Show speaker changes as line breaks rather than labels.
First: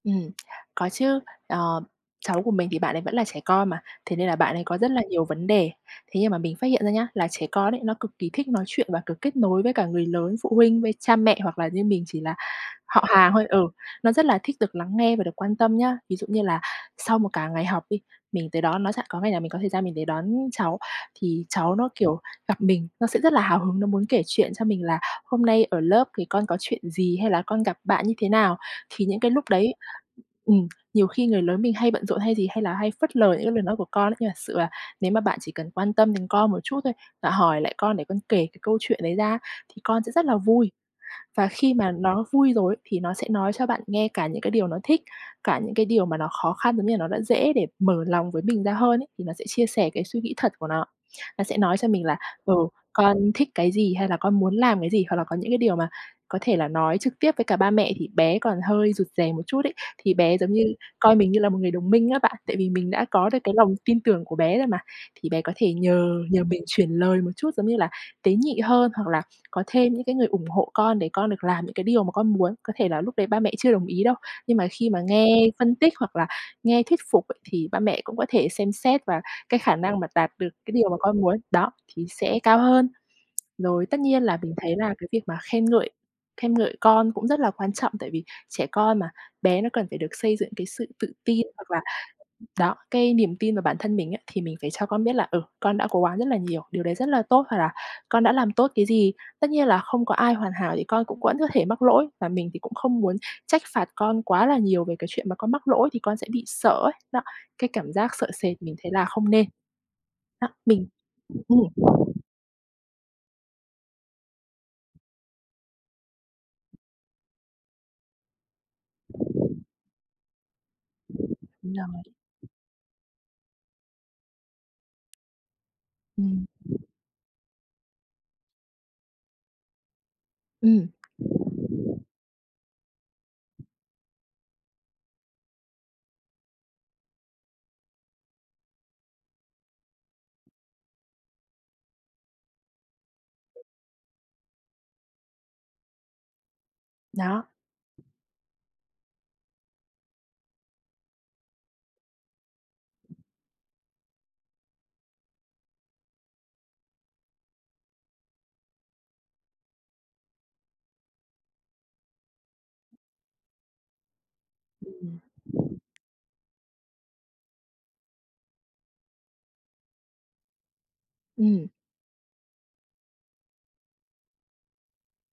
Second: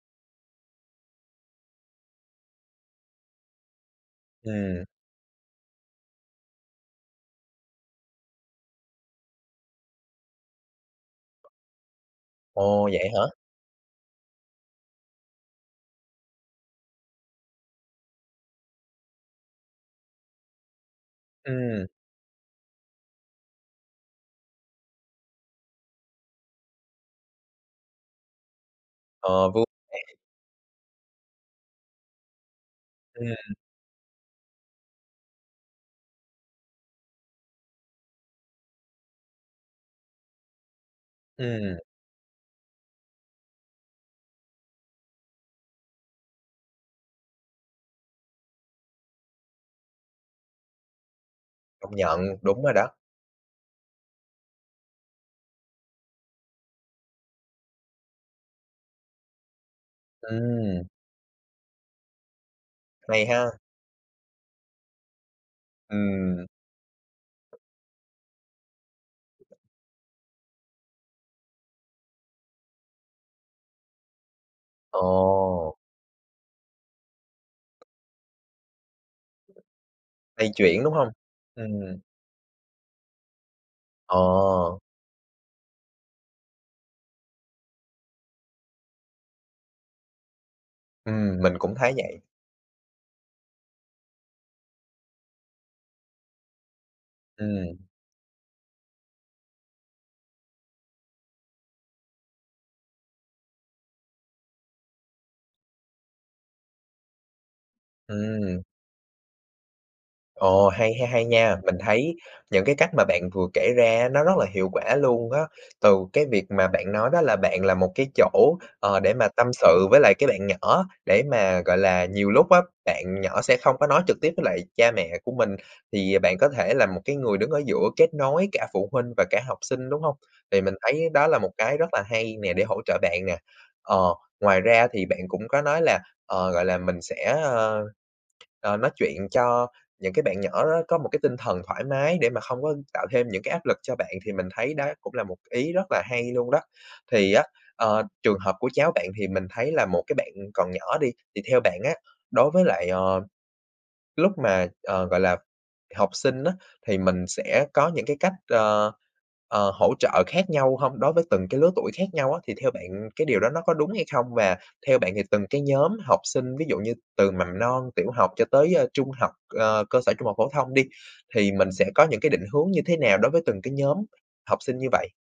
Ừm, có chứ. Ờm, cháu của mình thì bạn ấy vẫn là trẻ con mà, thế nên là bạn ấy có
Ừm.
rất là nhiều vấn đề. Thế nhưng mà mình phát hiện ra nhá, là trẻ con ấy, nó cực kỳ thích nói chuyện và cực kết nối với cả người lớn, phụ huynh, với cha mẹ, hoặc là như mình chỉ là
Ồ!
họ
Vậy hả?
hàng thôi ừ, nó rất là thích được lắng nghe và được quan tâm nhá. Ví dụ như là, sau một cả ngày học đi, mình tới đón nó ch có ngày nào mình có thời gian mình đến đón cháu, thì cháu
Ừm.
nó, kiểu, gặp mình nó sẽ rất là hào hứng, nó muốn kể chuyện cho mình là hôm nay ở lớp thì con có chuyện gì hay, là con gặp bạn như thế nào. Thì những cái lúc
Ờ, vui
đấy,
[unintelligible]
ừm, nhiều khi người lớn mình hay bận rộn, hay gì hay là hay phất lờ những cái
Ừm.
lời nói của con ấy. Nhưng thật là là nếu mà bạn chỉ cần quan tâm đến con một chút thôi, và hỏi lại con, để con kể cái câu chuyện đấy ra á, thì con sẽ rất là vui. Và khi
Ừm.
mà nó vui rồi ấy, thì nó sẽ nói cho bạn nghe cả những cái điều nó thích, cả những cái điều mà nó khó khăn, giống như là nó đã dễ để mở lòng với mình ra hơn ấy, thì nó sẽ chia sẻ cái suy nghĩ thật của nó. Nó sẽ nói cho
Công
mình là,
nhận,
ừ,
đúng rồi đó.
con thích cái gì, hay là con muốn làm cái gì, hoặc là có những cái điều mà có thể là nói trực tiếp với cả ba mẹ thì bé còn hơi rụt rè một chút ấy. Thì bé giống như
Ừm.
coi mình như là một người đồng minh á bạn, tại vì mình đã
Hay
có được cái
ha.
lòng tin tưởng của bé rồi mà, thì bé có thể nhờ nhờ
Ừm.
mình chuyển lời một chút, giống như là tế nhị hơn, hoặc là có thêm những cái người ủng hộ con, để con được làm những cái điều mà con muốn. Có thể là lúc đấy ba mẹ chưa đồng ý đâu, nhưng mà khi mà nghe phân
Ồ!
tích, hoặc là nghe thuyết phục ấy, thì ba mẹ cũng có thể xem xét và cái khả năng mà tạt được
Lay
cái
chuyển,
điều
đúng
mà
hông?
con muốn, đó,
Ừm.
thì sẽ cao hơn. Rồi tất nhiên là, mình thấy
Ờ.
là cái việc mà khen ngợi khen ngợi con cũng rất là quan trọng, tại vì trẻ con mà, bé nó cần phải được xây dựng cái sự tự
Ừm,
tin,
mình
hoặc
cũng
là
thấy vậy.
[unintelligible] đó, cái niềm tin vào bản thân mình á. Thì mình phải cho con biết là, ừ, con đã cố gắng rất là nhiều, điều đấy rất là tốt, hoặc là
Ừm.
con đã làm tốt cái gì. Tất nhiên là không có ai hoàn hảo, thì con cũng vẫn có thể mắc lỗi và mình thì cũng không muốn trách phạt con quá là nhiều về cái chuyện mà con mắc lỗi, thì con sẽ bị sợ ấy, đó, cái cảm giác sợ sệt
Ừm.
mình thấy là không nên. Đó
Ồ,
mình
hay ha, hay
ừ.
nha. Mình thấy những cái cách mà bạn vừa kể ra á, nó rất là hiệu quả luôn á. Từ cái việc mà bạn nói đó là, bạn là một cái chỗ, ờ, để mà tâm sự với lại cái bạn nhỏ, để mà,
Đúng
gọi
nồi.
là, nhiều lúc á, bạn nhỏ sẽ không có nói trực tiếp với lại cha mẹ của mình, thì, à, bạn
Ừm.
có thể là một cái người đứng ở giữa kết nối cả phụ huynh và cả học sinh, đúng hông? Thì mình
Ừm.
thấy đó là một cái rất là hay nè, để hỗ trợ bạn nè, ờ, ngoài ra thì bạn cũng có nói là, ờ, gọi là, mình sẽ, ơ, ờ, nói chuyện cho những cái bạn nhỏ đó, có một cái tinh thần thoải mái để mà không có tạo thêm những cái áp lực cho bạn, thì mình thấy đó cũng là một c ý rất là hay luôn đó. Thì á,
Đó.
ờ, trường hợp của cháu bạn, thì mình thấy là một cái bạn còn nhỏ đi, thì theo bạn á, đối với lại, ờm, lúc mà, ờ, gọi là, học sinh á, thì mình sẽ có những cái cách, ờ, ờ, hỗ trợ khác nhau hông? Đối với từng cái lứa tuổi khác nhau á, thì theo bạn cái điều đó nó có đúng hay không? Và theo bạn
Ừm.
thì từng cái nhóm học sinh, ví dụ như từ mầm non, tiểu học, cho tới, ơ, trung học, ờ, cơ sở, trung học phổ thông đi, thì mình
Ừm.
sẽ có những cái định hướng như thế nào đối với từng cái nhóm học sinh như vậy?